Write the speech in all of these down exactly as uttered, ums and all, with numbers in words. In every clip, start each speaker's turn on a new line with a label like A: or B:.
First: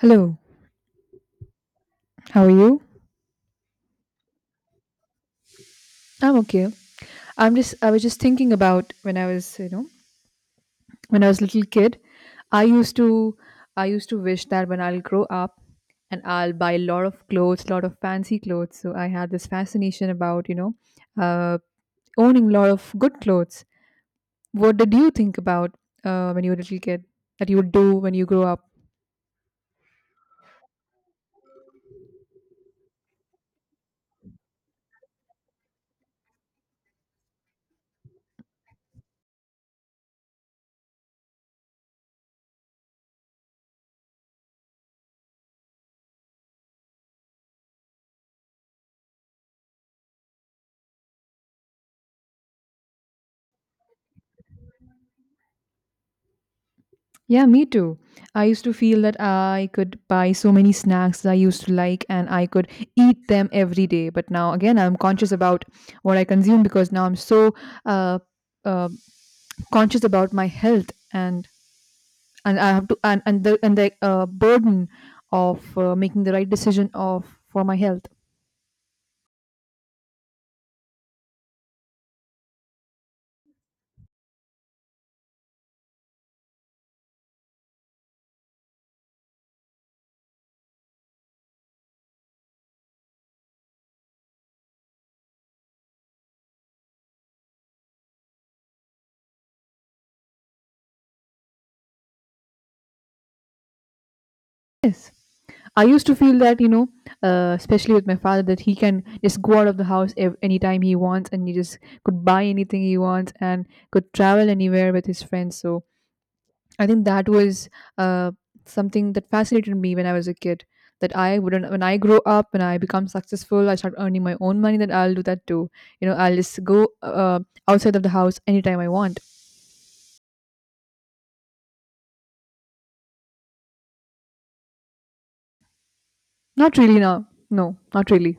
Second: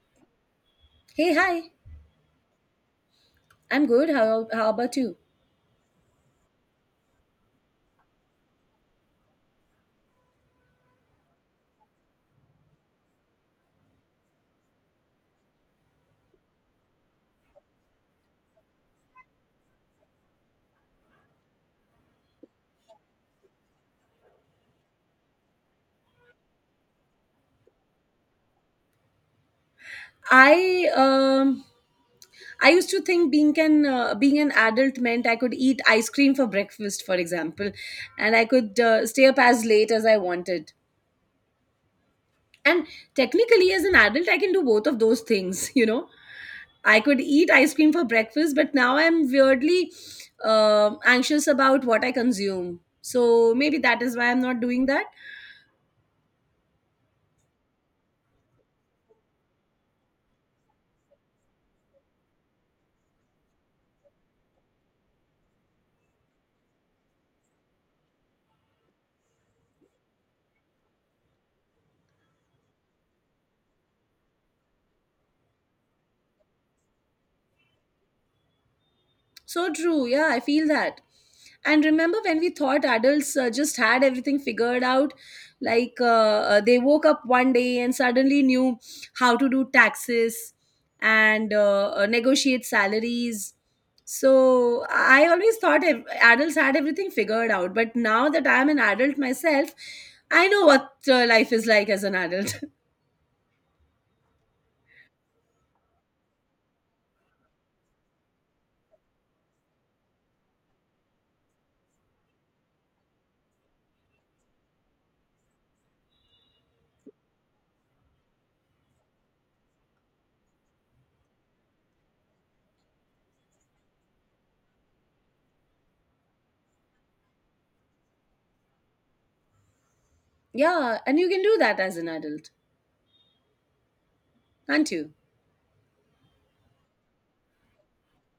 A: Hello,
B: Hey, hi.
A: how are you?
B: I'm good. How how about you?
A: I'm okay. I'm just I was just thinking about when I was, you know, when I was a little kid. I used to I used to wish that when I'll grow up and I'll buy a lot of clothes, lot of fancy clothes. So I had this fascination about, you know, uh, owning a lot of good clothes. What did you think about uh, when you were a little kid, that you would do when you grow up?
B: I um I used to think being an uh, being an adult meant I could eat ice cream for breakfast, for example, and I could uh, stay up as late as I wanted. And technically, as an adult, I can do both of those things. You know, I could eat ice cream for breakfast, but now I'm weirdly um anxious about what I consume. So maybe that is why I'm not doing that.
A: Yeah, me too. I used to feel that I could buy so many snacks that I used to like and I could eat them every day. But now, again, I'm conscious about what I consume because now I'm so uh, uh, conscious about my health, and and I have to and and the and the uh, burden of uh, making the right decision of for my health.
B: So true. Yeah, I feel that. And remember when we thought adults uh, just had everything figured out? Like uh, uh, they woke up one day and suddenly knew how to do taxes and uh, uh, negotiate salaries. So I always thought ev- adults had everything figured out. But now that I'm an adult myself, I know what uh, life is like as an adult.
A: Yes. I used to feel that, you know, uh, especially with my father, that he can just go out of the house ev- anytime he wants, and he just could buy anything he wants and could travel anywhere with his friends. So I think that was uh, something that fascinated me when I was a kid. That I wouldn't, when I grow up, when I become successful, I start earning my own money, that I'll do that too. You know, I'll just go uh, outside of the house anytime I want.
B: yeah, and you can do that as an adult, can't you?
A: Not really now. No, not really.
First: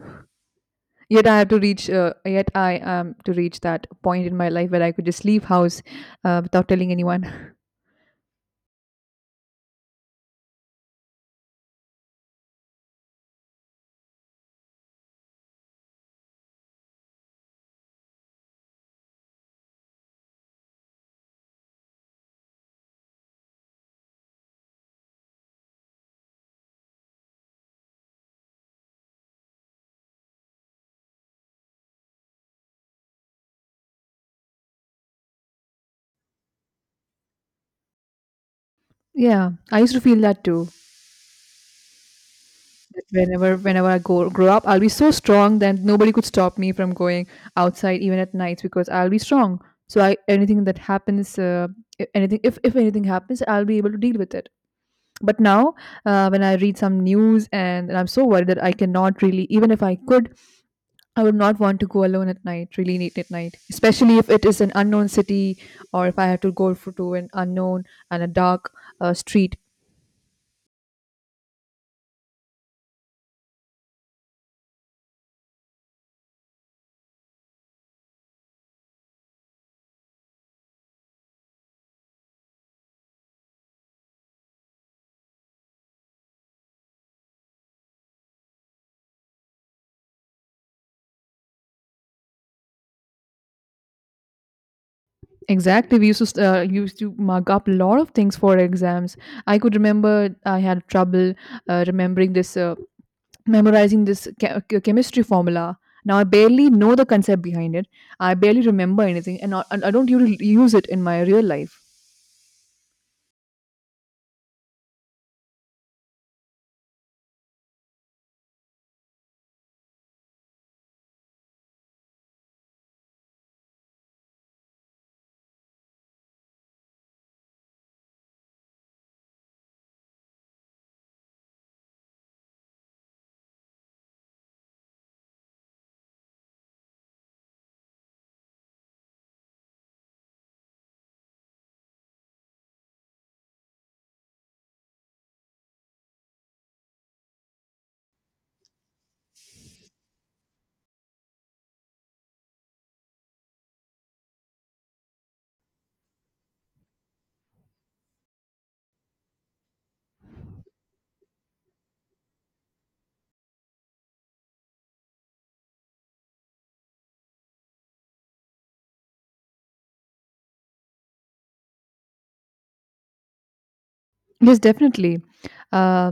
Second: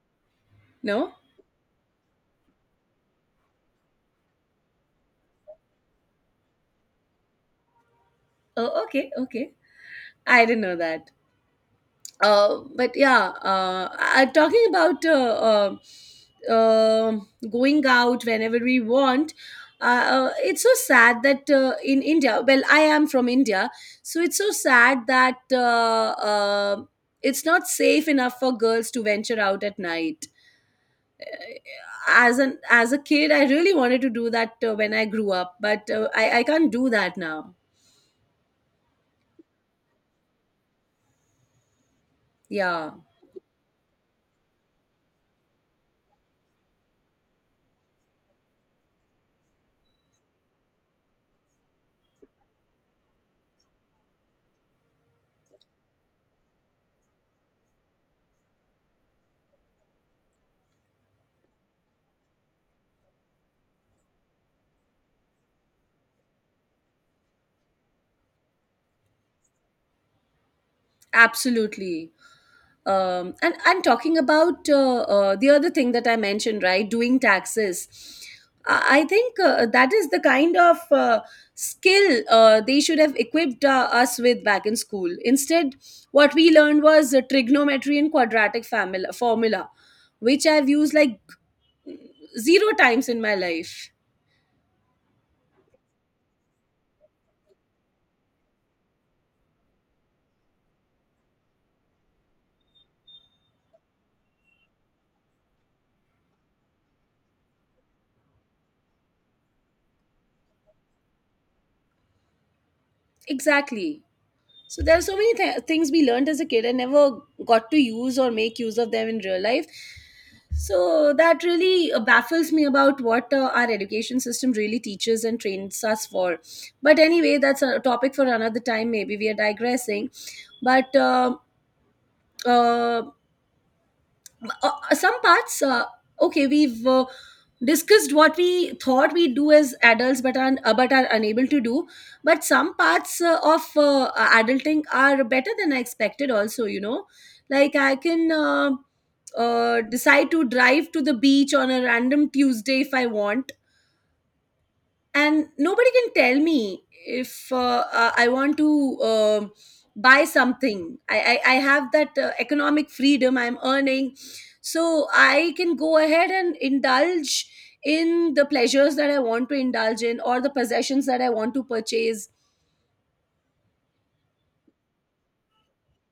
B: No?
A: Yet I have to reach. Uh, yet I am to reach that point in my life where I could just leave house uh, without telling anyone.
B: Oh, okay, okay. I didn't know that. Uh, but yeah, uh, I, talking about uh, uh, um going out whenever we want. Uh, uh, it's so sad that uh, in India, well, I am from India, so it's so sad that uh, uh, it's not safe enough for girls to venture out at night. As an as a kid, I really wanted to do that uh, when I grew up, but uh, I I can't do that now.
A: Yeah, I used to feel that too.
B: Yeah,
A: That whenever, whenever I go grow up, I'll be so strong that nobody could stop me from going outside even at nights because I'll be strong. So I anything that happens, uh, i- anything, if if anything happens, I'll be able to deal with it. But now, uh, when I read some news, and, and I'm so worried that I cannot really, even if I could, I would not want to go alone at night, really late at night, especially if it is an unknown city, or if I have to go for, to an unknown and a dark uh, street.
B: absolutely. Um, and and talking about uh, uh, the other thing that I mentioned, right, doing taxes. I I think uh, that is the kind of uh, skill uh, they should have equipped uh, us with back in school. Instead, what we learned was uh, trigonometry and quadratic famil- formula, which I've used like zero times in my life.
A: Exactly, we used to uh, used to mug up a lot of things for exams. I could remember I had trouble uh, remembering this, uh, memorizing this che- che- chemistry formula. Now I barely know the concept behind it. I barely remember anything, and not, and I don't usually use it in my real life.
B: Exactly. So there are so many th- things we learned as a kid and never got to use or make use of them in real life. So that really uh, baffles me about what uh, our education system really teaches and trains us for. But anyway, that's a topic for another time. Maybe we are digressing. But uh, uh, uh, uh, some parts, uh, okay, we've uh, discussed what we thought we do as adults, but are, uh, but are unable to do. But some parts uh, of uh, adulting are better than I expected. Also, you know like I can, uh, uh, decide to drive to the beach on a random Tuesday if I want, and nobody can tell me. If uh, uh, I want to um buy something, I, I i have that uh, economic freedom. I'm earning, so I can go ahead and indulge in the pleasures that I want to indulge in, or the possessions that I want to purchase.
A: Yes, definitely. Uh,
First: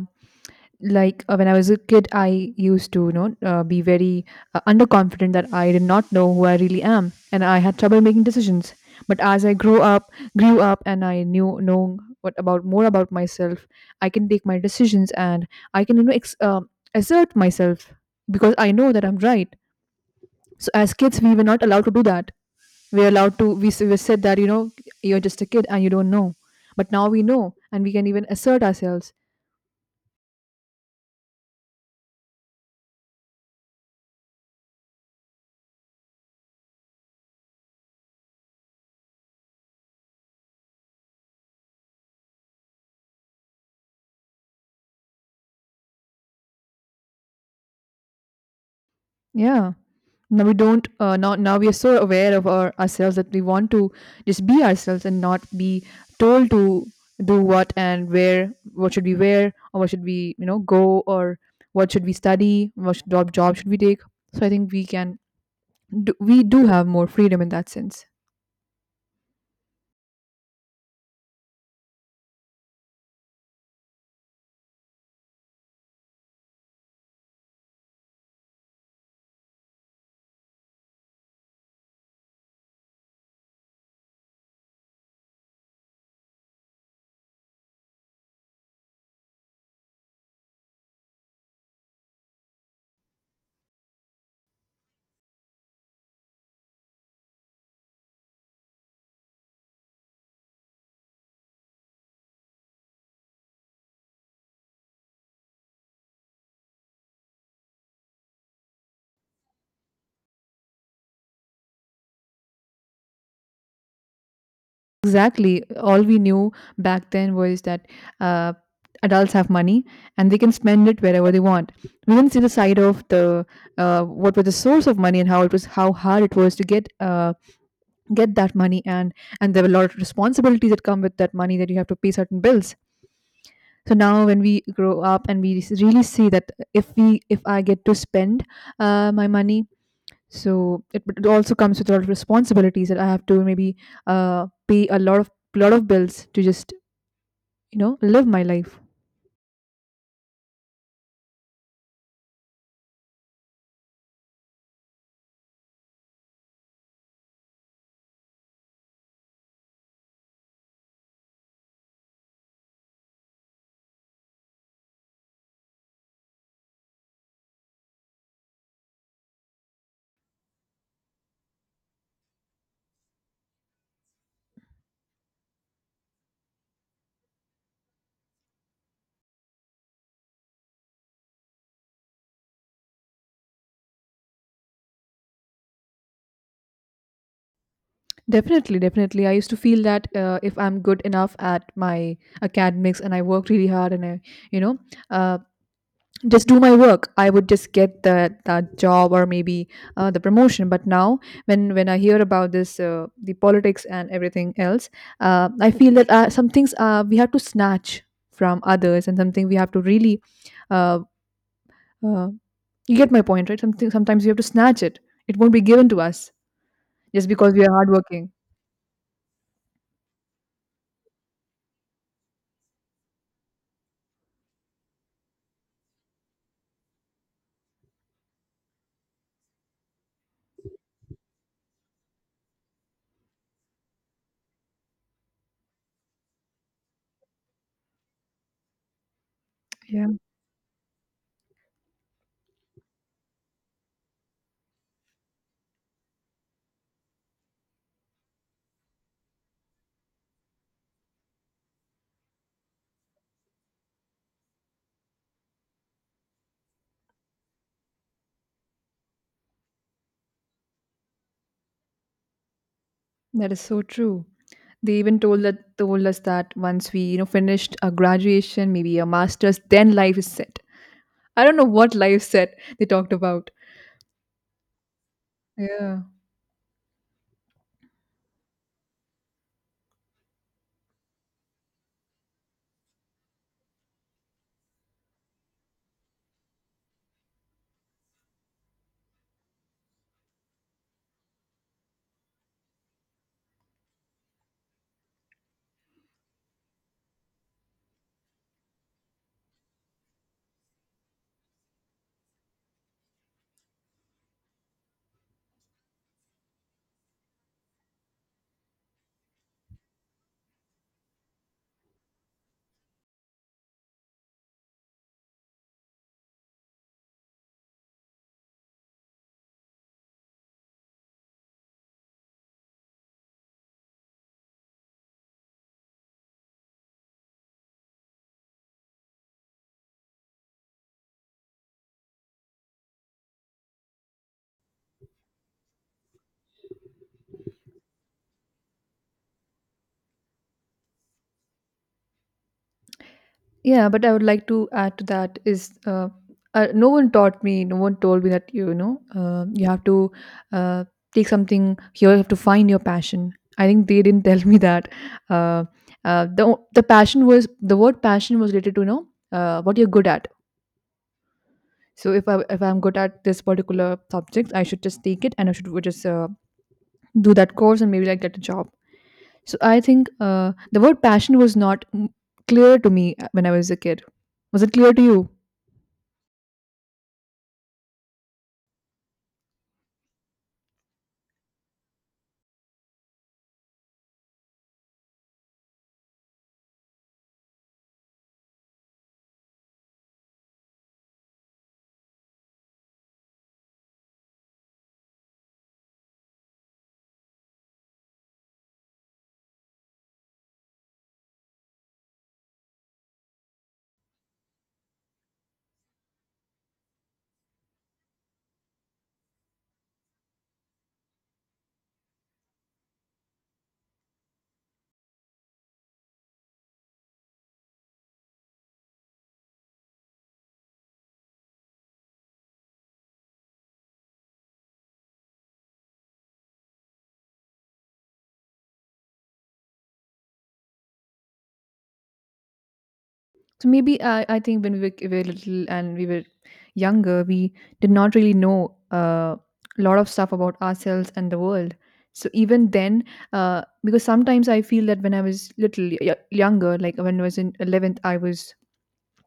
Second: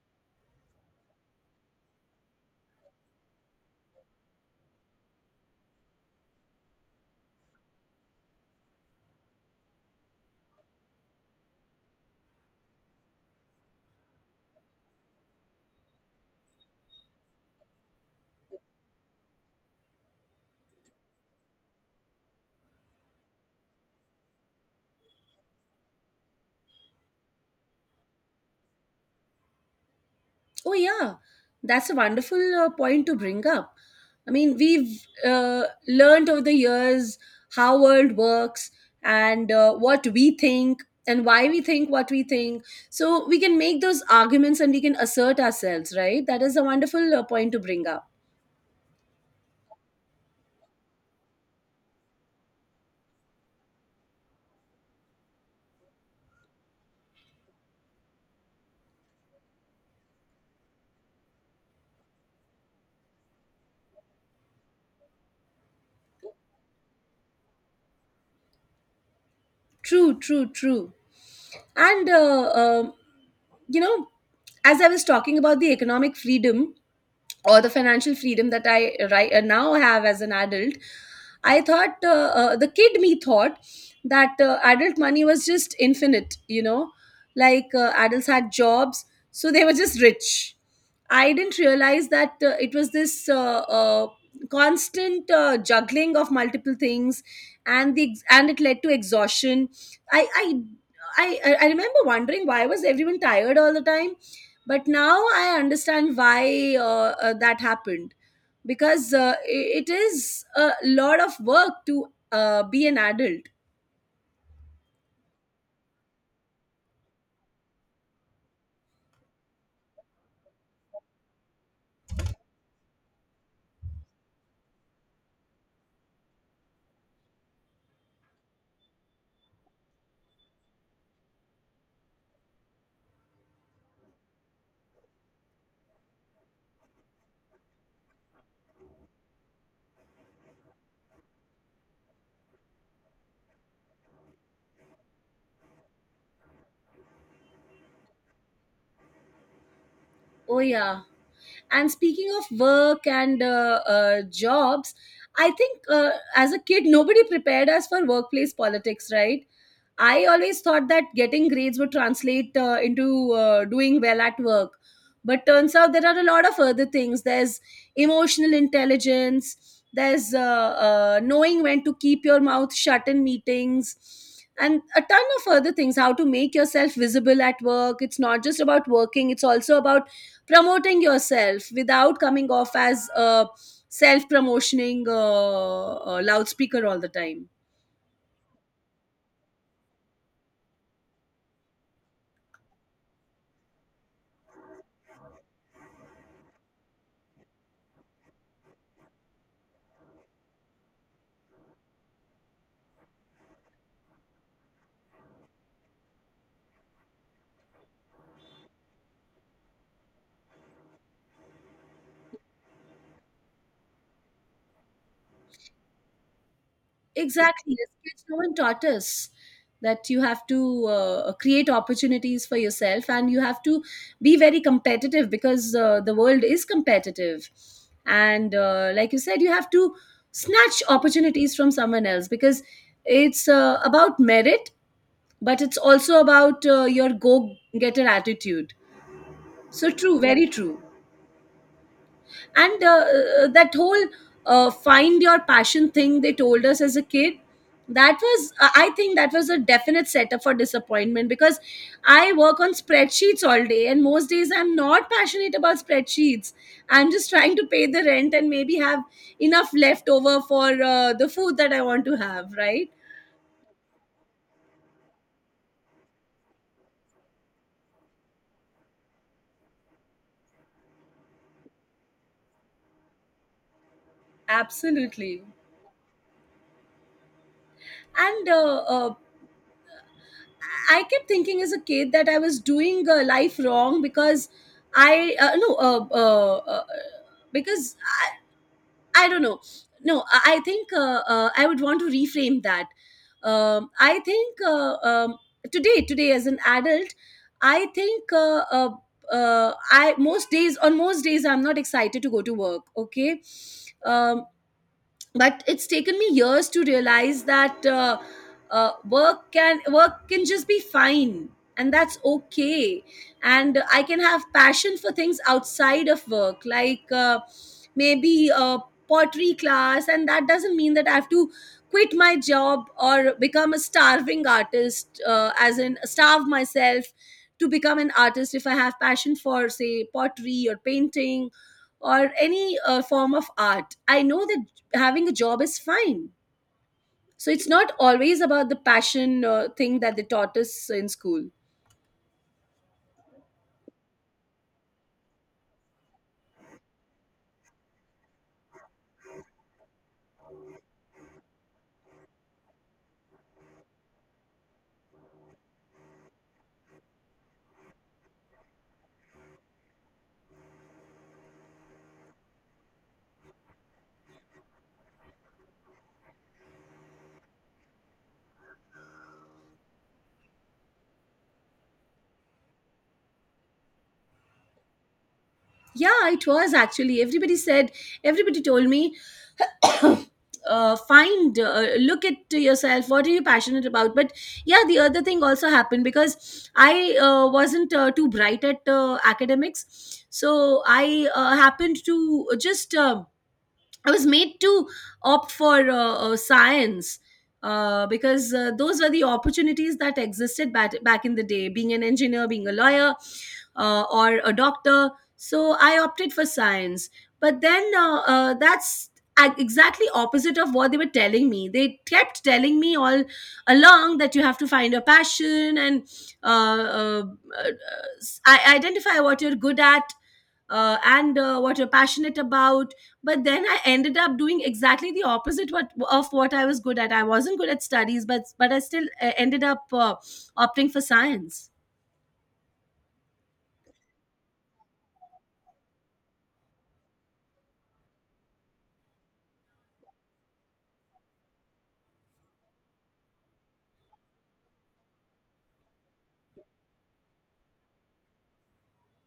A: like, uh, when I was a kid, I used to, you know, uh, be very uh, underconfident, that I did not know who I really am, and I had trouble making decisions. But as I grew up, grew up, and I knew know what about more about myself, I can take my decisions, and I can, you know, ex- uh, assert myself because I know that I'm right. So as kids, we were not allowed to do that. We were allowed to. We s- we said that you know you're just a kid and you don't know. But now we know, and we can even assert ourselves.
B: Oh, yeah, that's a wonderful uh, point to bring up. I mean, we've uh, learned over the years how world works, and uh, what we think and why we think what we think. So we can make those arguments and we can assert ourselves, right? That is a wonderful uh, point to bring up.
A: Yeah. Now we don't. Uh, now now we are so aware of our ourselves that we want to just be ourselves and not be told to do what and where, what should we wear, or what should we you know go, or what should we study, what should, job job should we take. So I think we can do, we do have more freedom in that sense.
B: True, true, true. And uh, um you know, as I was talking about the economic freedom, or the financial freedom that I right, uh, now have as an adult, I thought uh, uh, the kid me thought that uh, adult money was just infinite, you know, like uh, adults had jobs, so they were just rich. I didn't realize that uh, it was this uh, uh, constant uh, juggling of multiple things, and the ex- and it led to exhaustion. I I. I, I I remember wondering why was everyone tired all the time, but now I understand why uh, uh, that happened, because uh, i- it is a lot of work to uh, be an adult.
A: Exactly. All we knew back then was that uh, adults have money and they can spend it wherever they want. We didn't see the side of the uh, what was the source of money, and how it was how hard it was to get uh, get that money, and and there were a lot of responsibilities that come with that money, that you have to pay certain bills. So now when we grow up and we really see that if we if I get to spend uh, my money, so it, but it also comes with a lot of responsibilities, that I have to maybe uh, pay a lot of lot of bills to just you know live my life.
B: Oh, yeah. And speaking of work and uh, uh, jobs, I think uh, as a kid nobody prepared us for workplace politics, right? I always thought that getting grades would translate uh, into uh, doing well at work. But turns out there are a lot of other things. There's emotional intelligence, there's uh, uh, knowing when to keep your mouth shut in meetings, and a ton of other things. How to make yourself visible at work. It's not just about working, it's also about promoting yourself without coming off as a self promotioning uh, uh, loudspeaker all the time.
A: Definitely, definitely. I used to feel that uh, if I'm good enough at my academics, and I work really hard, and I, you know, uh, just do my work, I would just get that that job, or maybe uh, the promotion. But now when when I hear about this uh, the politics and everything else, uh, I feel that uh, some things uh, we have to snatch from others, and something we have to really, uh, uh, you get my point, right? something Sometimes we have to snatch it. It won't be given to us just because we are
B: Exactly. As kids,
A: hardworking.
B: no one taught us that you have to uh, create opportunities for yourself and you have to be very competitive, because uh, the world is competitive. And uh, like you said, you have to snatch opportunities from someone else because it's uh, about merit, but it's also about uh, your go getter attitude. So,
A: Yeah,
B: true, very true. And uh, uh, that whole uh, find your passion thing they told us as a kid, that was I I think that was a definite setup for disappointment, because I work on spreadsheets all day and most days I'm not passionate about spreadsheets. I'm just trying to pay the rent and maybe have enough left over for uh, the food that I want to have, right?
A: that is so true. They even told that told us that once we you know finished a graduation, maybe a master's, then life is set. I don't know what live set they talked about.
B: Absolutely.
A: Yeah.
B: And uh, uh, I kept thinking as a kid that I was doing uh, life wrong because I uh, no, uh, uh, uh, because I, I don't know. No I I think uh, uh, I would want to reframe that. Um, I think uh, um, today today as an adult, I think uh, uh, uh, I most days on most days I'm not excited to go to work. Okay. um, but it's taken me years to realize that uh, uh, work can work can just be fine, and that's okay. And I can have passion for things outside of work, like uh, maybe a pottery class, and that doesn't mean that I have to quit my job or become a starving artist, uh, as in starve myself to become an artist. If I have passion for say pottery or painting or any uh, form of art, I know that having a job is fine. So it's not always about the passion uh, thing that they taught us in school.
A: Yeah, but I would like to add to that is uh, uh, no one taught me, no one told me that you know uh, you have to uh, take something here, you have to find your passion. I think they didn't tell me that. Uh, uh, the o- the passion was the word passion was related to you know uh, what you're good at. So if I if I'm good at this particular subject, I should just take it, and I should just uh, do that course and maybe like get a job. So I think uh, the word passion was not mm, clear to me uh, when I was a kid. Was it clear to you?
B: Yeah, it was actually. Everybody said, everybody told me, uh, find, uh, look at yourself, what are you passionate about? But yeah, the other thing also happened because I uh, wasn't uh, too bright at uh, academics. So I uh, happened to just. Uh, I was made to opt for uh, uh, science uh, because uh, those were the opportunities that existed back, back in the day, being an engineer, being a lawyer, uh, or a doctor. So I opted for science. But then uh, uh, that's a- exactly opposite of what they were telling me. They kept telling me all along that you have to find your passion and uh, uh, uh, s- I- identify what you're good at uh, and uh, what you're passionate about, but then I ended up doing exactly the opposite what of what I was good at. I wasn't good at studies, but but I still uh, ended up uh, opting for science.
A: So maybe I, I think when we were, we were little, and we were younger, we did not really know uh, a lot of stuff about ourselves and the world. So even then, uh, because sometimes I feel that when I was little y- younger, like when I was in eleventh, I was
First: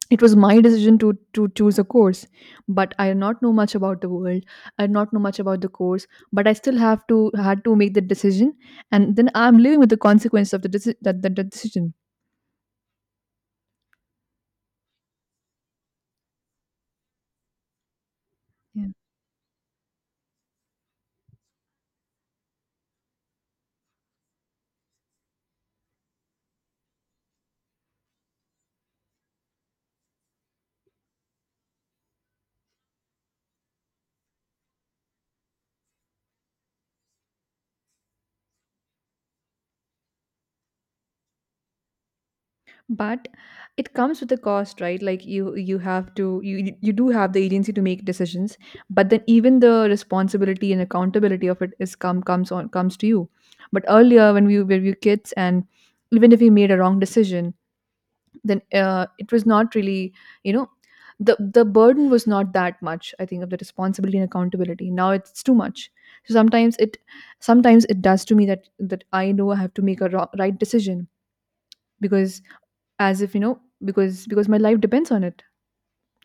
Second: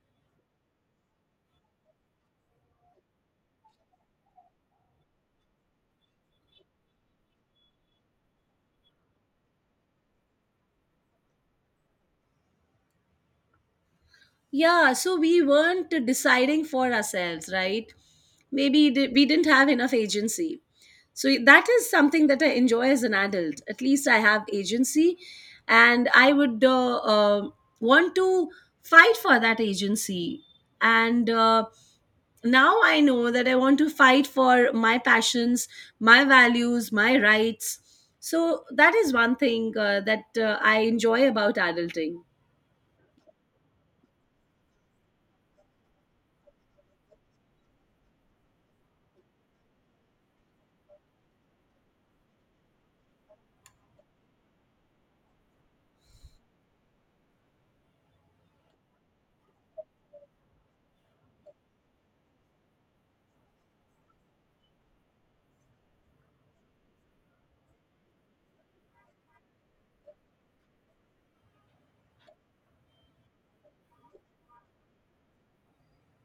A: it was my decision to to choose a course. But I did not know much about the world, I did not know much about the course, but I still have to had to make the decision, and then I'm living with the consequence of the, deci- that, that, that decision.
B: Yeah, so we weren't deciding for ourselves, right?
A: Yeah.
B: Maybe di- we didn't have enough agency. So that is something that I enjoy as an adult. At least I have agency, and I would uh, uh, want to fight for that agency. And uh, now I know that I want to fight for my passions, my values, my rights. So that is one thing uh, that uh, I enjoy about adulting.
A: But it comes with a cost, right? Like you you have to, you you do have the agency to make decisions, but then even the responsibility and accountability of it is come comes on comes to you. But earlier when we were we were kids, and even if we made a wrong decision, then uh, it was not really, you know the the burden was not that much, I think, of the responsibility and accountability. Now it's too much. So sometimes it sometimes it does to me that, that I know I have to make a ro- right decision, because, as if you know because because my life depends on it.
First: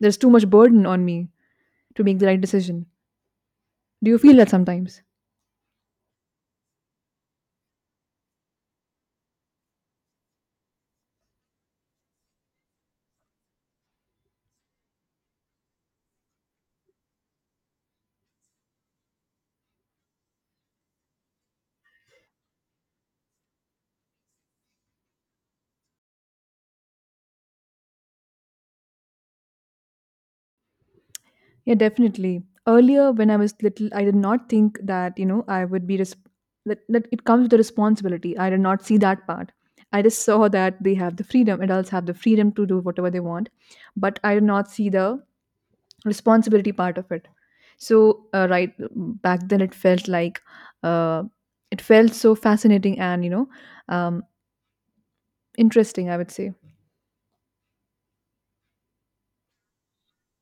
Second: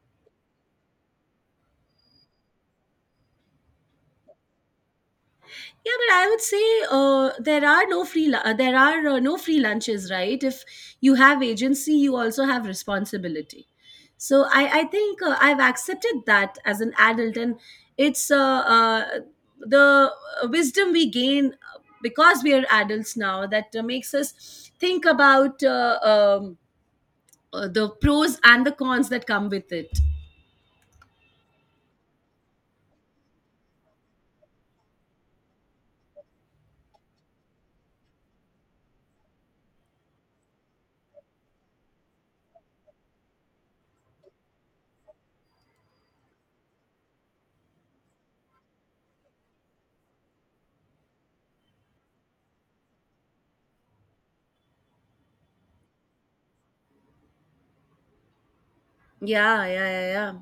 A: There's too much burden on me to make the right decision. Do you feel that sometimes?
B: Yeah, but I would say uh, there are no free lu- uh, there are uh, no free lunches, right? If you have agency, you also have responsibility. So I I think uh, I've accepted that as an adult, and it's uh, uh, the uh, wisdom we gain uh, because we are adults now, that uh, makes us think about uh, um, uh, the pros and the cons that come with it.
A: Yeah, definitely. Earlier, when I was little, I did not think that you know I would be res- that that it comes with the responsibility. I did not see that part. I just saw that they have the freedom. Adults have the freedom to do whatever they want, but I did not see the responsibility part of it. So, uh, right back then, it felt like uh, it felt so fascinating, and you know um, interesting, I would say.
B: Yeah, yeah, yeah, yeah.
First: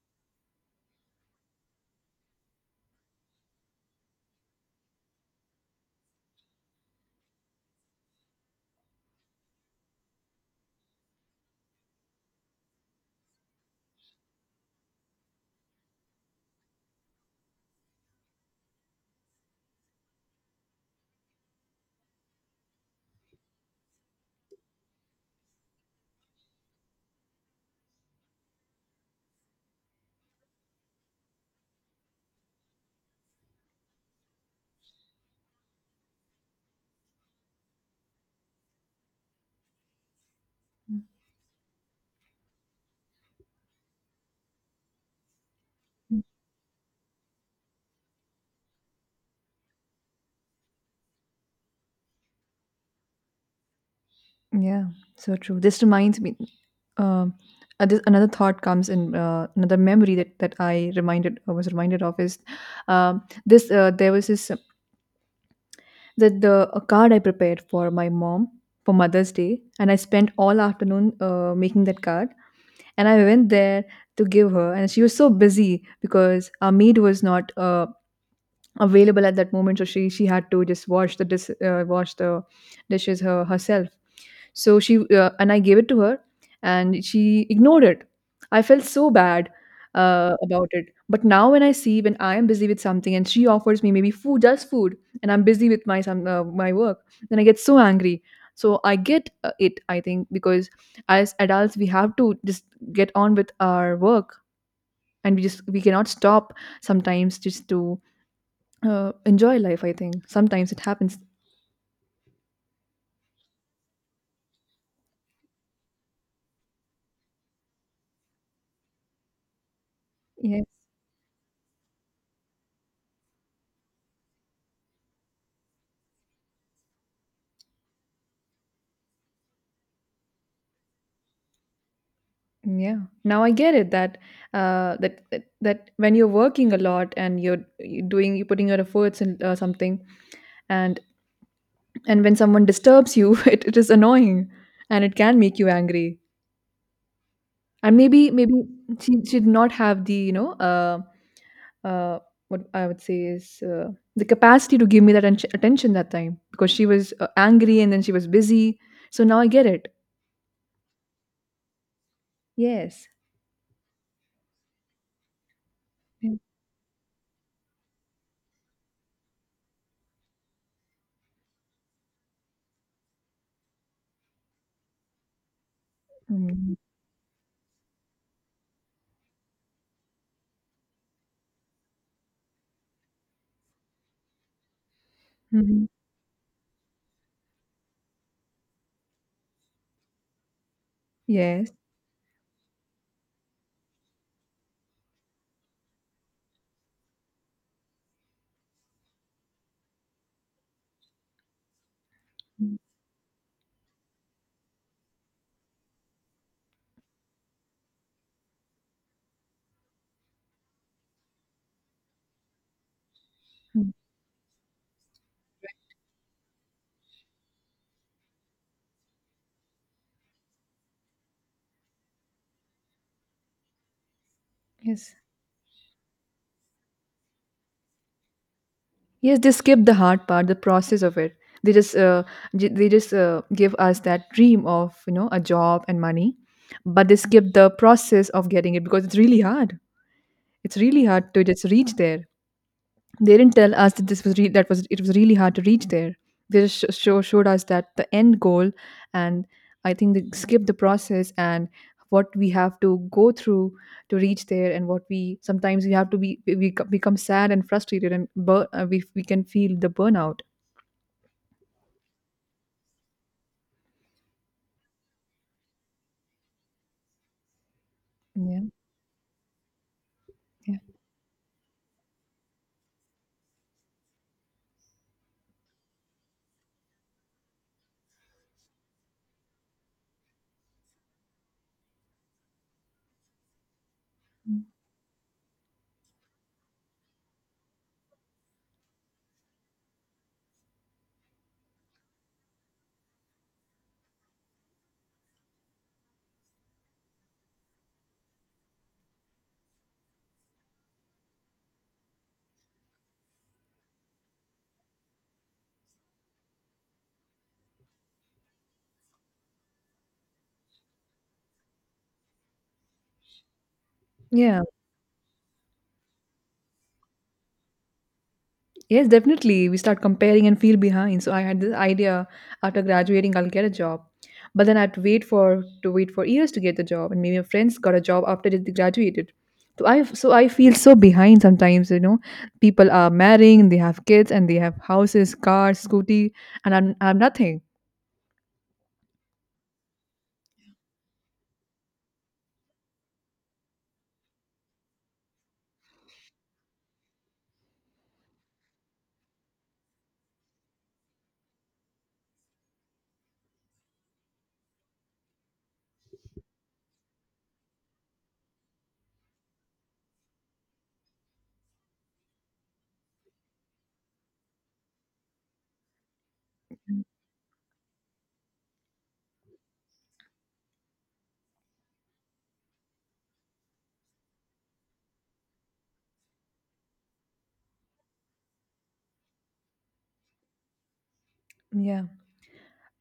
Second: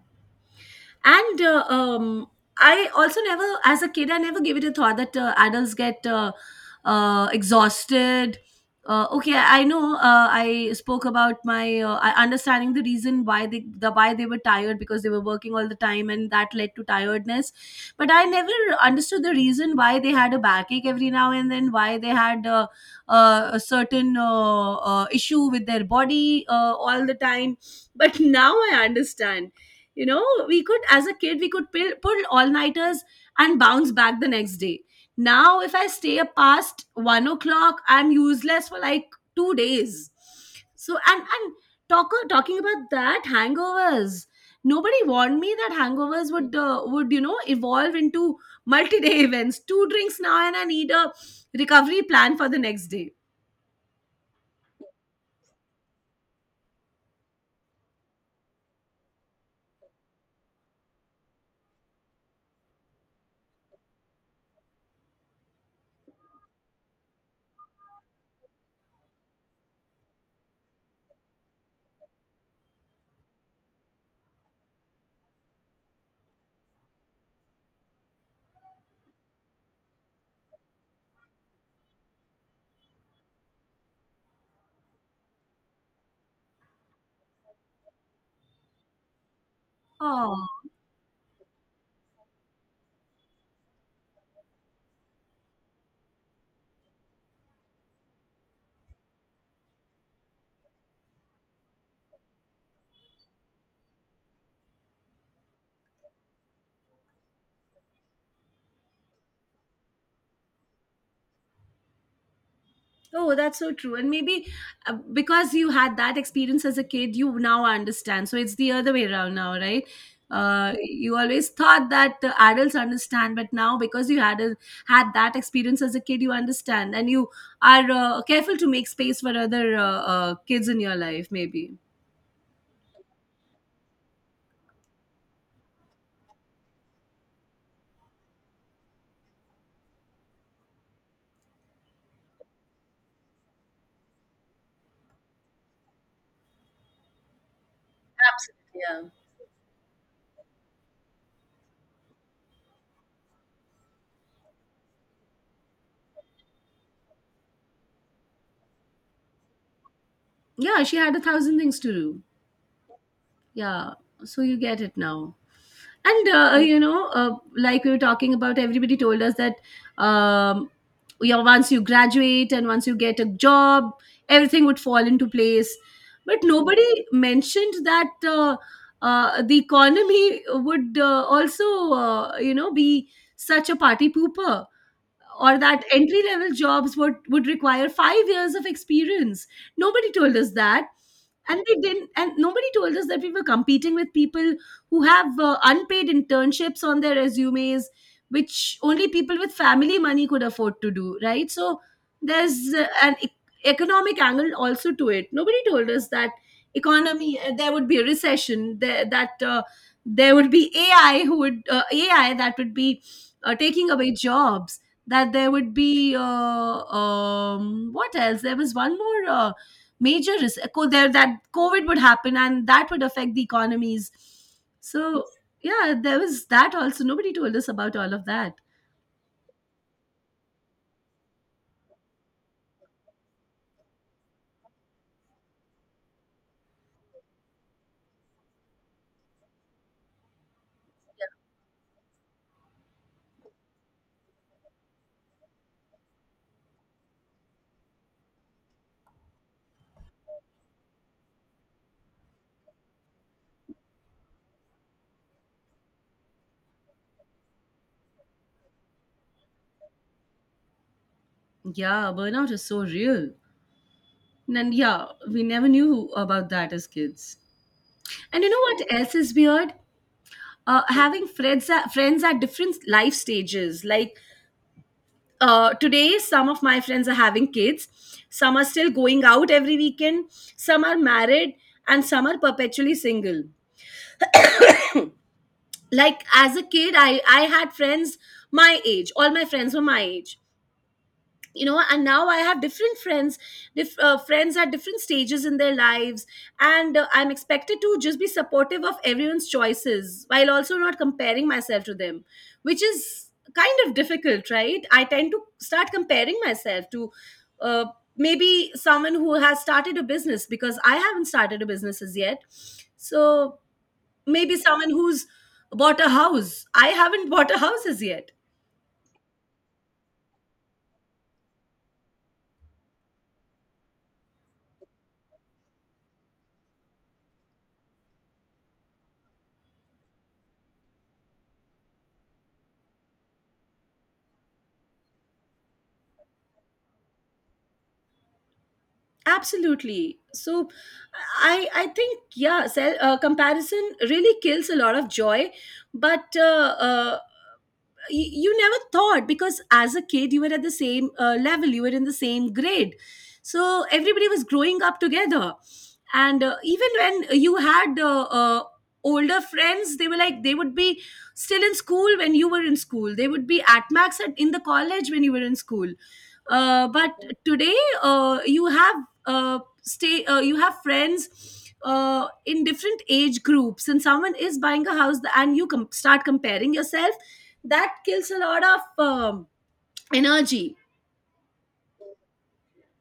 B: And uh, um, I also never as a kid, I never gave it a thought that uh, adults get uh, uh, exhausted. Uh, okay, I know uh, I spoke about my uh, I- understanding the reason why they the why they were tired, because they were working all the time, and that led to tiredness. But I never understood the reason why they had a backache every now and then, why they had uh, uh, a certain uh, uh, issue with their body uh, all the time. But now I understand. you know we could As a kid we could pull, pull all nighters and bounce back the next day. Now if I stay up past one o'clock I'm useless for like two days. So and and talk, talking about that, hangovers. Nobody warned me that hangovers would uh, would you know evolve into multi-day events. Two drinks now and I need a recovery plan for the next day.
A: Yeah, so true. This reminds me, um, uh, this, another thought comes in, uh, another memory that, that I reminded, I was reminded of is, um, this, uh, there was this, that the a card I prepared for my mom for Mother's Day, and I spent all afternoon uh, making that card, and I went there to give her, and she was so busy because our maid was not, uh, available at that moment, so she, she had to just wash the dis, uh, wash the dishes her, herself. So she uh, and I gave it to her, and she ignored it. I felt so bad uh,
B: Oh.
A: about it. But now when I see when I am busy with something and she offers me maybe food, just food, and I'm busy with my some uh, my work, then I get so angry. So I get uh, it. I think because as adults we have to just get on with our work, and we just we cannot stop sometimes just to uh, enjoy life. I think sometimes it happens.
B: Oh, that's so true. And maybe uh, because you had that experience as a kid, you now understand. So it's the other way around now, right?
A: Yes.
B: Uh, you always thought that uh, adults understand, but now because you had a, had that experience as a kid, you understand, and you are uh, careful to make space for other uh, uh, kids in your life. Maybe,
A: Yeah. Now I get it that uh, that that that when you're working a lot and you're, you're doing you're putting your efforts in uh, something and and when someone disturbs you, it, it is annoying and it can make you angry. And maybe maybe
B: absolutely,
A: she, she did not have the you know uh, uh, what I would say is uh, the capacity to give me that atten- attention that time because she was uh, angry and then she was busy. So now I get it.
B: yeah. Yeah, she had a thousand things to do.
A: Yes.
B: Yeah, so you get it now. And
A: Mm.
B: uh, you know uh, Like we were talking about, everybody told us that, um, you know, once you graduate and once you get a job, everything would fall into place, but nobody mentioned that uh, uh, the economy would uh, also, uh, you know, be such a party pooper, or that
A: Mhm.
B: entry level jobs would, would require five years of experience. Nobody told us that. and
A: Yes.
B: they didn't and nobody told us that we were competing with people who have uh, unpaid internships on their resumes, which only people with family money could afford to do, right? So there's uh, an e- economic angle also to it. Nobody told us that economy, uh, there would be a recession there, that uh, there would be ai who would uh, AI that would be uh,
A: Mhm.
B: taking away jobs, that there would be uh, um, what else, there was one more uh, major res- there, that COVID would happen and that would affect the economies.
A: Yes.
B: So yeah, there was that also. Nobody told us about all of that.
A: Yes, they skip the hard part, the process of it. They just uh, j- they just uh, give us that dream of you know a job and money, but they skip the process of getting it because it's really hard. It's really hard to just reach there. They didn't tell us that this was re- that was it was really hard to reach there. They just sh- show, showed us that the end goal, and I think they skipped the process and what we have to go through to reach there, and what we sometimes we have to be we we become sad and frustrated, and bur- uh, we we can feel the burnout.
B: Yeah, burnout is so real, and yeah, we never knew about that as kids. And you know
A: Yeah,
B: what else is weird?
A: yeah,
B: Uh, having friends at, friends at different life stages. Like uh, today, some of my friends are having kids, some are still going out every weekend, some are married, and some are perpetually single. Like as a kid, i i had friends my age, all my friends were my age, you know. And now I have different friends, diff, uh, friends at different stages in their lives. And uh, I'm expected to just be supportive of everyone's choices while also not comparing myself to them, which is kind of difficult, right? I tend to start comparing myself to uh, maybe someone who has started a business, because I haven't started a business as yet. So maybe
A: yeah.
B: someone who's bought a house, I haven't bought a house as yet.
A: Yes, definitely. We start comparing and feel behind. So I had this idea after graduating, I'll get a job, but then I'd wait for to wait for years to get the job, and maybe my friends got a job after they graduated. So I so I feel so behind sometimes. You know, people are marrying, they have kids, and they have houses, cars, scooty, and I'm I'm nothing.
B: Absolutely, so i i think, yeah, sell, uh, comparison really kills a lot of joy. But uh, uh, y- you never thought, because as a kid you were at the same uh, level, you were in the same grade, so everybody was growing up together. And uh, even when you had uh, uh, older friends, they were like, they would be still in school when you were in school, they would be at max at, in the college when you were in school. Uh, but today, uh, you have uh, stay uh, you have friends uh, in different age groups, and someone is buying a house and you com- start comparing yourself. That kills a lot of um, energy.
A: Yeah.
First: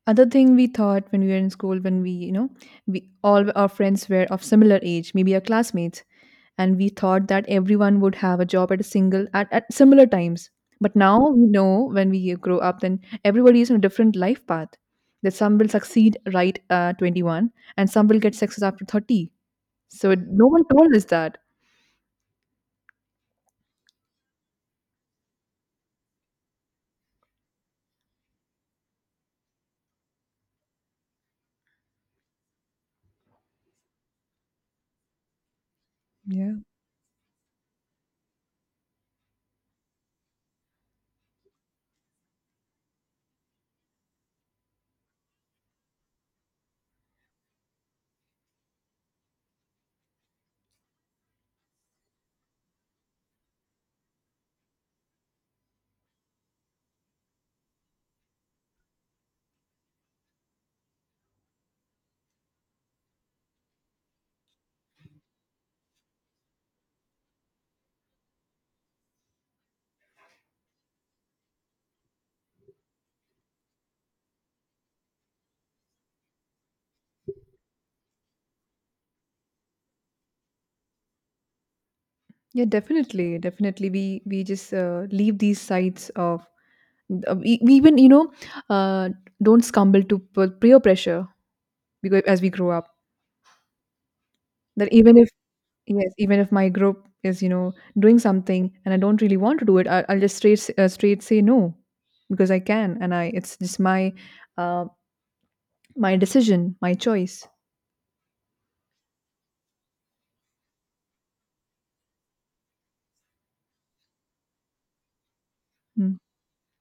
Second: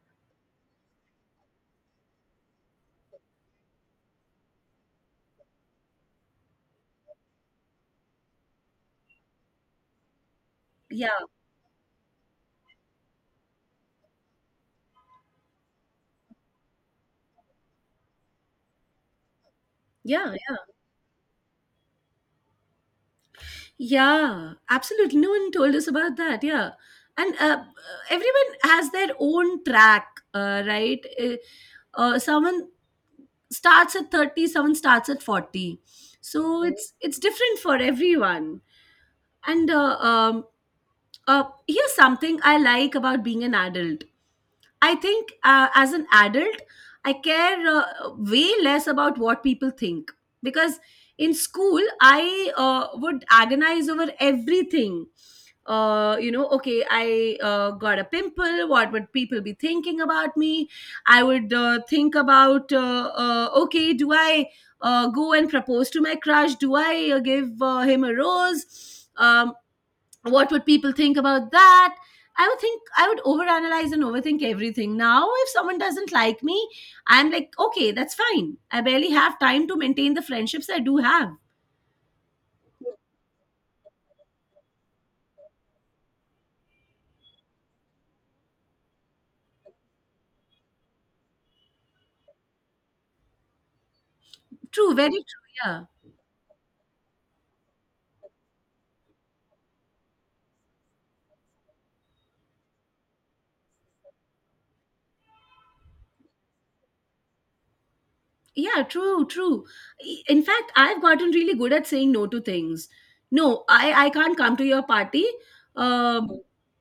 A: Other thing we thought when we were in school when we you know we all our friends were of similar age maybe our classmates, and we thought that everyone would have a job at a single at, at similar times. But
B: Yeah,
A: now we know when we grow up then everybody is on a different life path, that some will succeed right at twenty-one and some will get success after thirty. So it-
B: yeah,
A: no
B: yeah.
A: one told us that.
B: Yeah, absolutely, no one told us about that. Yeah. And uh, everyone has their own track, uh, right. Uh, uh, someone starts at thirty, someone starts at forty,
A: Yeah.
B: so it's it's different for everyone. And uh, um, uh, here's something I like about being an adult. I think uh, as an adult, I care uh, way less about what people think, because in school, I uh, would agonize over everything. Uh, you know, okay, I uh, got a pimple. What would people be thinking about me? I would uh, think about, uh, uh, okay, do I uh, go and propose to my crush? Do I uh, give uh, him a rose? Um, what would people think about that? I would think, I would overanalyze and overthink everything. Now if someone doesn't like me, I'm like, okay, that's fine, I barely have time to maintain the friendships I do have.
A: Yeah, definitely definitely we we just uh, leave these sites of, Uh, e- even you know uh, don't stumble to p- peer pressure because as we grow up, that
B: True, very
A: even if,
B: true, yeah.
A: yes, even if my group is, you know doing something and I don't really want to do it, I, I'll just straight s- uh, straight say no because I can. And I it's just my uh, my decision, my choice.
B: Yeah, true, true. I- In fact, I've gotten really good at saying no to things. No, I I can't come to your party.
A: Mm.
B: Um,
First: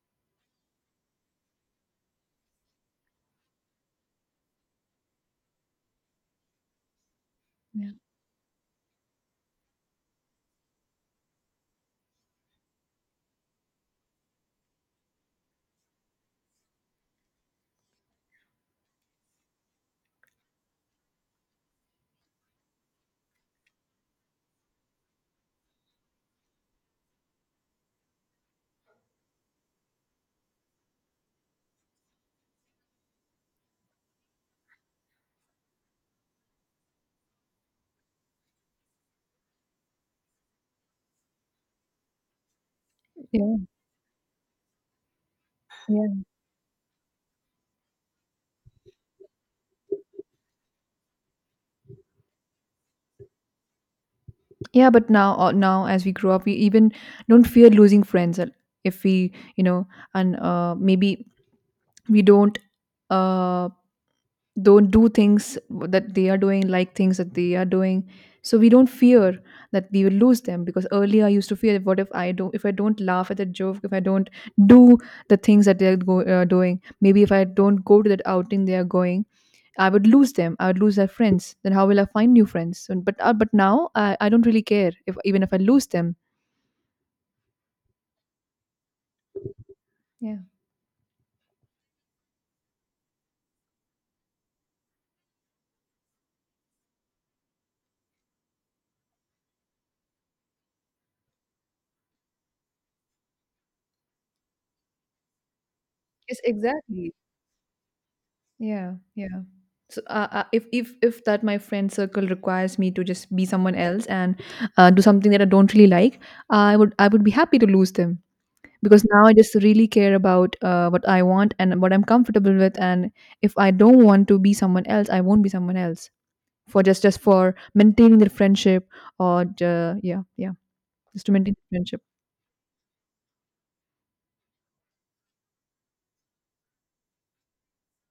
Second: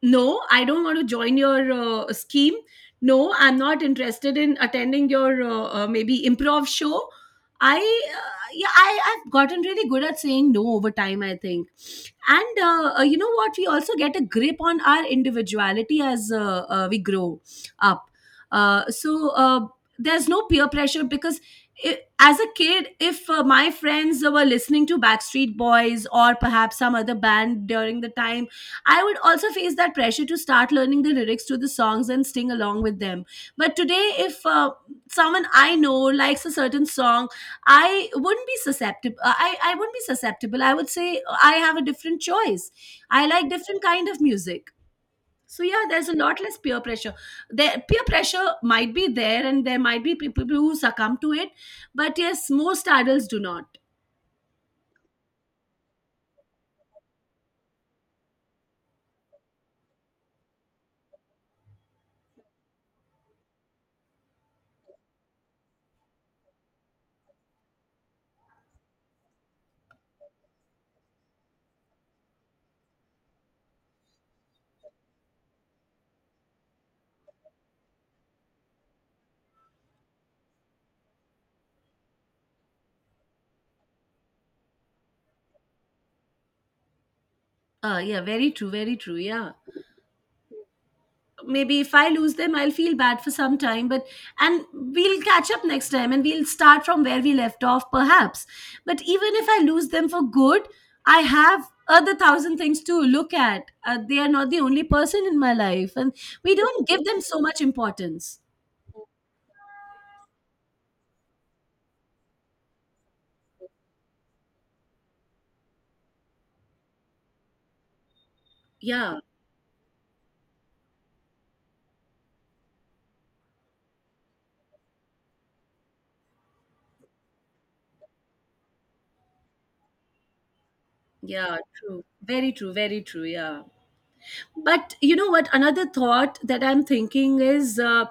B: no, I don't want to join your uh, scheme. No, I'm not interested in attending your uh, uh, maybe improv show. I
A: yeah
B: uh, Yeah, I I've gotten really good at saying no over time, I think. And uh, uh, you know what? We also get a grip on our individuality as uh, uh, we grow up. Uh, so. Uh, there's no peer pressure because, i- as a kid, if uh, my friends were listening to Backstreet Boys or perhaps some other band during the time, I would also face that pressure to start learning the lyrics to the songs and sing along with them. But today, if uh, someone I know likes a certain song, I wouldn't be susceptible. I, I wouldn't be susceptible. I would say I have a different choice. I like
A: yeah
B: different kind of music. So yeah, there's
A: yeah
B: a lot less peer pressure. There, peer pressure might be there, and there might be people who succumb to it, but yes, most adults do not.
A: yeah But now uh, now as we grow up we even don't fear losing friends, uh, if we you know and uh, maybe we don't uh don't do things that they are doing, like things that they are doing. So we don't fear that we will lose them, because earlier I used to fear, what if I don't, if I don't laugh at the joke, if I don't do the things that they're go, uh, doing, maybe if I don't go to that outing they are going, I would lose them, I would lose their friends, then how will I find new friends? And, but uh, but now, I, I don't really care if even if I lose them.
B: Uh, yeah, very true, very true. Yeah,
A: Yeah.
B: maybe if I lose them, I'll feel bad for some time, but and we'll catch up next time, and we'll start from where we left off, perhaps. But even if I lose them for good, I have other thousand things to look at. Uh, they are not the only person in my life, and
A: Yes,
B: we don't give
A: exactly.
B: them so much importance.
A: Yeah, yeah. So, uh, uh, if if if that my friend circle requires me to just be someone else and uh, do something that I don't really like, I would I would be happy to lose them because
B: Yeah.
A: now I just really care about uh, what I want and what I'm comfortable with. And if I don't want to be someone else, I won't be someone else for just just for maintaining the friendship, or uh, yeah yeah just to maintain
B: Yeah,
A: the friendship.
B: true. Very true. Very true. Yeah. But you know what? Another thought that I'm thinking is uh,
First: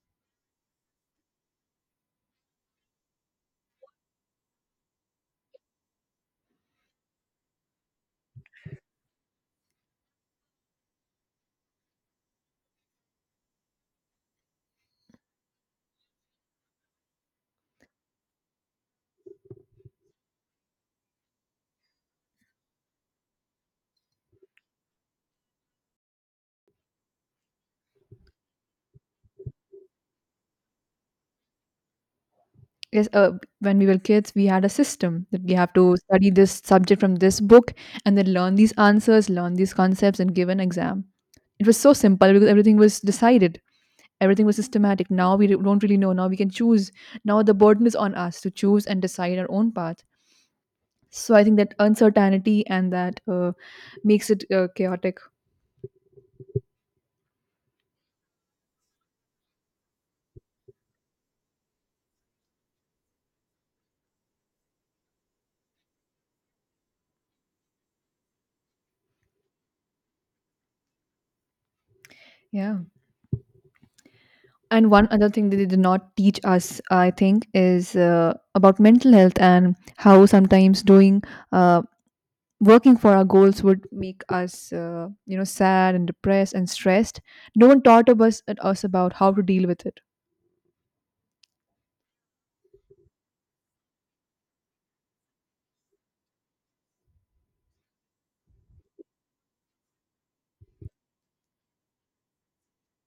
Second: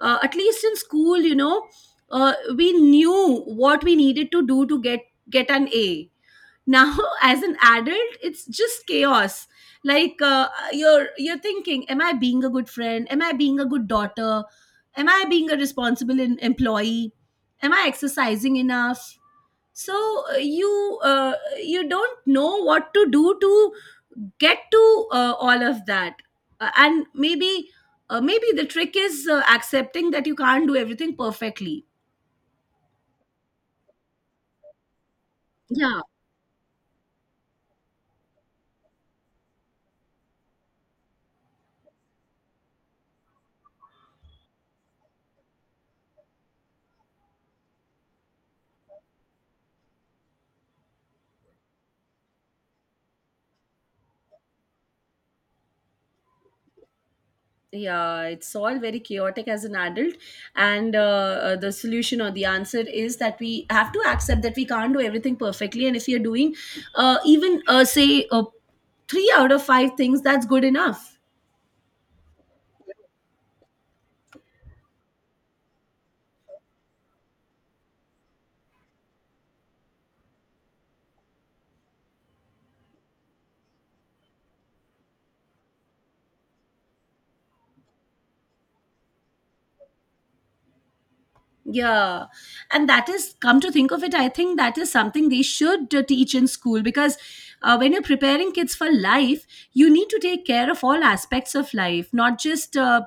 B: uh, at least in school, you know, uh, we knew what we needed to do to get get an A. Now, as an adult, it's just chaos. Like uh, you're you're thinking, am I being a good friend? Am I being a good daughter? Am I being a responsible en- employee? Am I exercising enough? so uh, you uh, you don't know what to do to get to uh, all of that. Uh, and maybe uh, Maybe the trick is uh, accepting that you can't do everything perfectly.
A: Yes, uh, when we were kids, we had a system that we have to
B: Yeah,
A: study this subject from this book and then learn these answers, learn these concepts, and give an exam. It was so simple because everything was decided, everything was systematic. Now we don't really know. Now we can choose. Now the burden is on us to choose and decide our own path. So I think that uncertainty and that uh, makes it uh, chaotic.
B: yeah, it's all very chaotic as an adult. And uh, uh, the solution or the answer is that we have to accept that we can't do everything perfectly, and if you're doing uh, even uh, say uh, three out of five things, that's good enough.
A: Yeah. And one other thing that they did not teach us, I think, is uh, about mental health and how sometimes doing uh, working for our goals would make us uh, you know sad and depressed and stressed. No one taught of us, at us about how to deal with it.
B: Yeah. And that is, come to think of it, I think that is something they should uh, teach in school, because uh, when you're preparing kids for life, you need to take care of all aspects of life, not just uh,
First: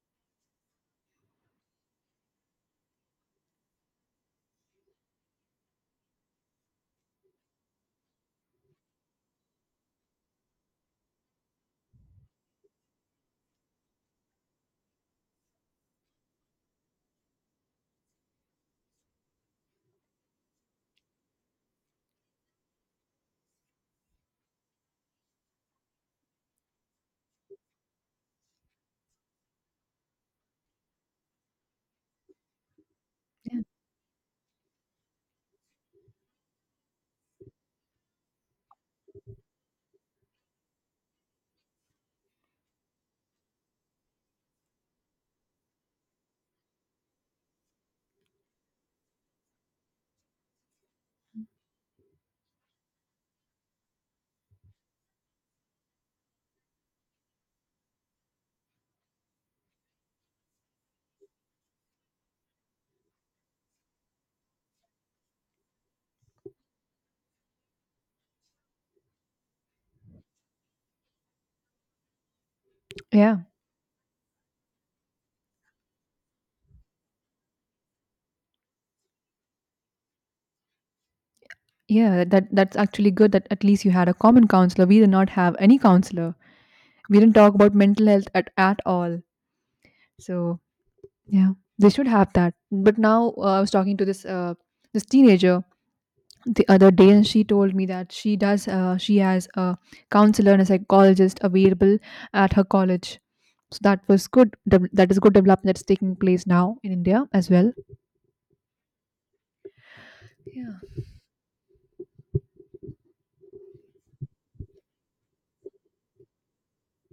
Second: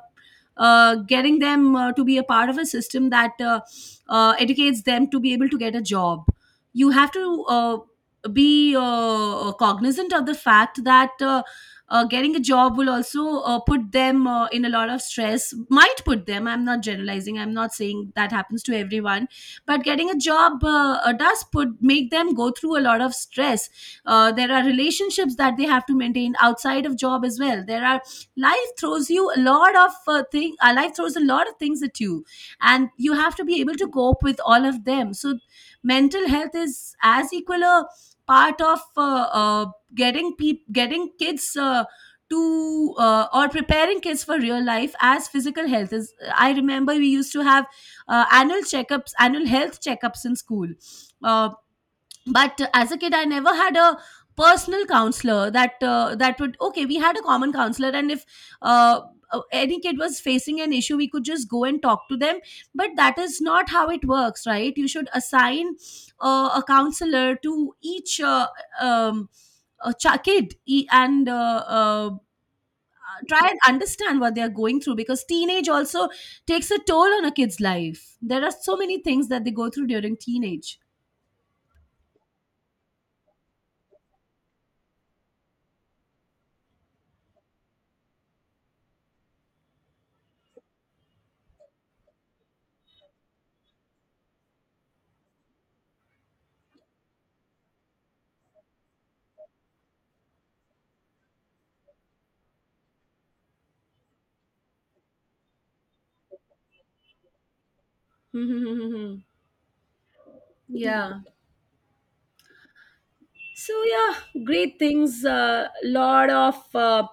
B: uh, getting them uh, to be a part of a system that uh, uh, educates them to be able to get a job. You have to uh, be uh, cognizant of the fact that uh, uh, getting a job will also uh, put them uh, in a lot of stress, might put them. I'm not generalizing, I'm not saying that happens to everyone, but getting a job uh, uh, does put make them go through a lot of stress. Uh, there are relationships that they have to maintain outside of job as well. There are, life throws you a lot of uh, thing uh, life throws a lot of things at you, and you have to be
A: Yeah.
B: able to cope with all of them. So mental health is as equal a part of uh, uh, getting peop getting kids uh, to uh, or preparing kids for real life as physical health is. I remember we used to have uh, annual checkups annual health checkups in school. uh, but as a kid, I never had a personal counselor that uh, that would okay, we had a common counselor, and if uh, uh, any kid was facing an issue, we could just go and talk to them. But that is not how it works, right? You should assign uh, a counselor to each uh, um, a ch- kid, e- and uh, uh,
A: yeah,
B: try and understand what they are going through, because teenage also takes a toll on a kid's life. There are so many things that they go through during teenage.
A: yeah that that's actually good that at least you had a common counselor. We did not have any counselor, we didn't talk about mental health at, at all, so. Yeah, they should have that. But now uh, I was talking to this uh, this teenager the other day, and she told me that she does uh, she has a counselor and a psychologist available at her college. So that was good. dev- That is good development that's taking place now in India as well.
B: Mm-hmm.
A: Yeah,
B: Yeah. So yeah, great things. A lot of uh,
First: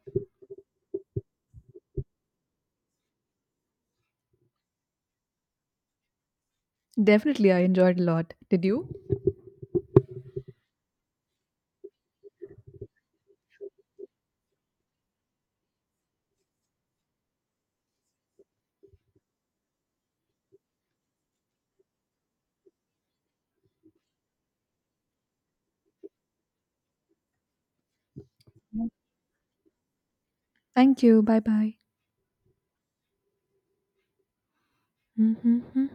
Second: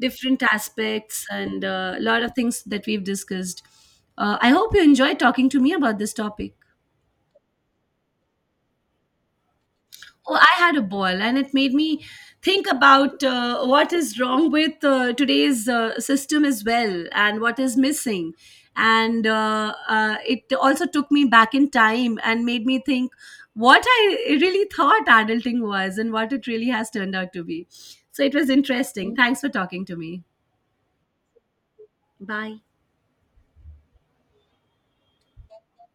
B: different aspects and a lot of things that we've discussed. Uh, I hope you enjoyed talking to me about this topic.
A: definitely. I enjoyed a lot. Did you?
B: Oh, I had a ball, and it made me think about uh, what is wrong with uh, today's uh, system as well, and what is missing. And uh, uh, it also took me back in time and made me think what I really thought adulting was and what it really has turned out to be. So it was
A: Yeah.
B: interesting. Thanks for talking to me.
A: Thank you. Bye bye.
B: Bye.
A: Hmm.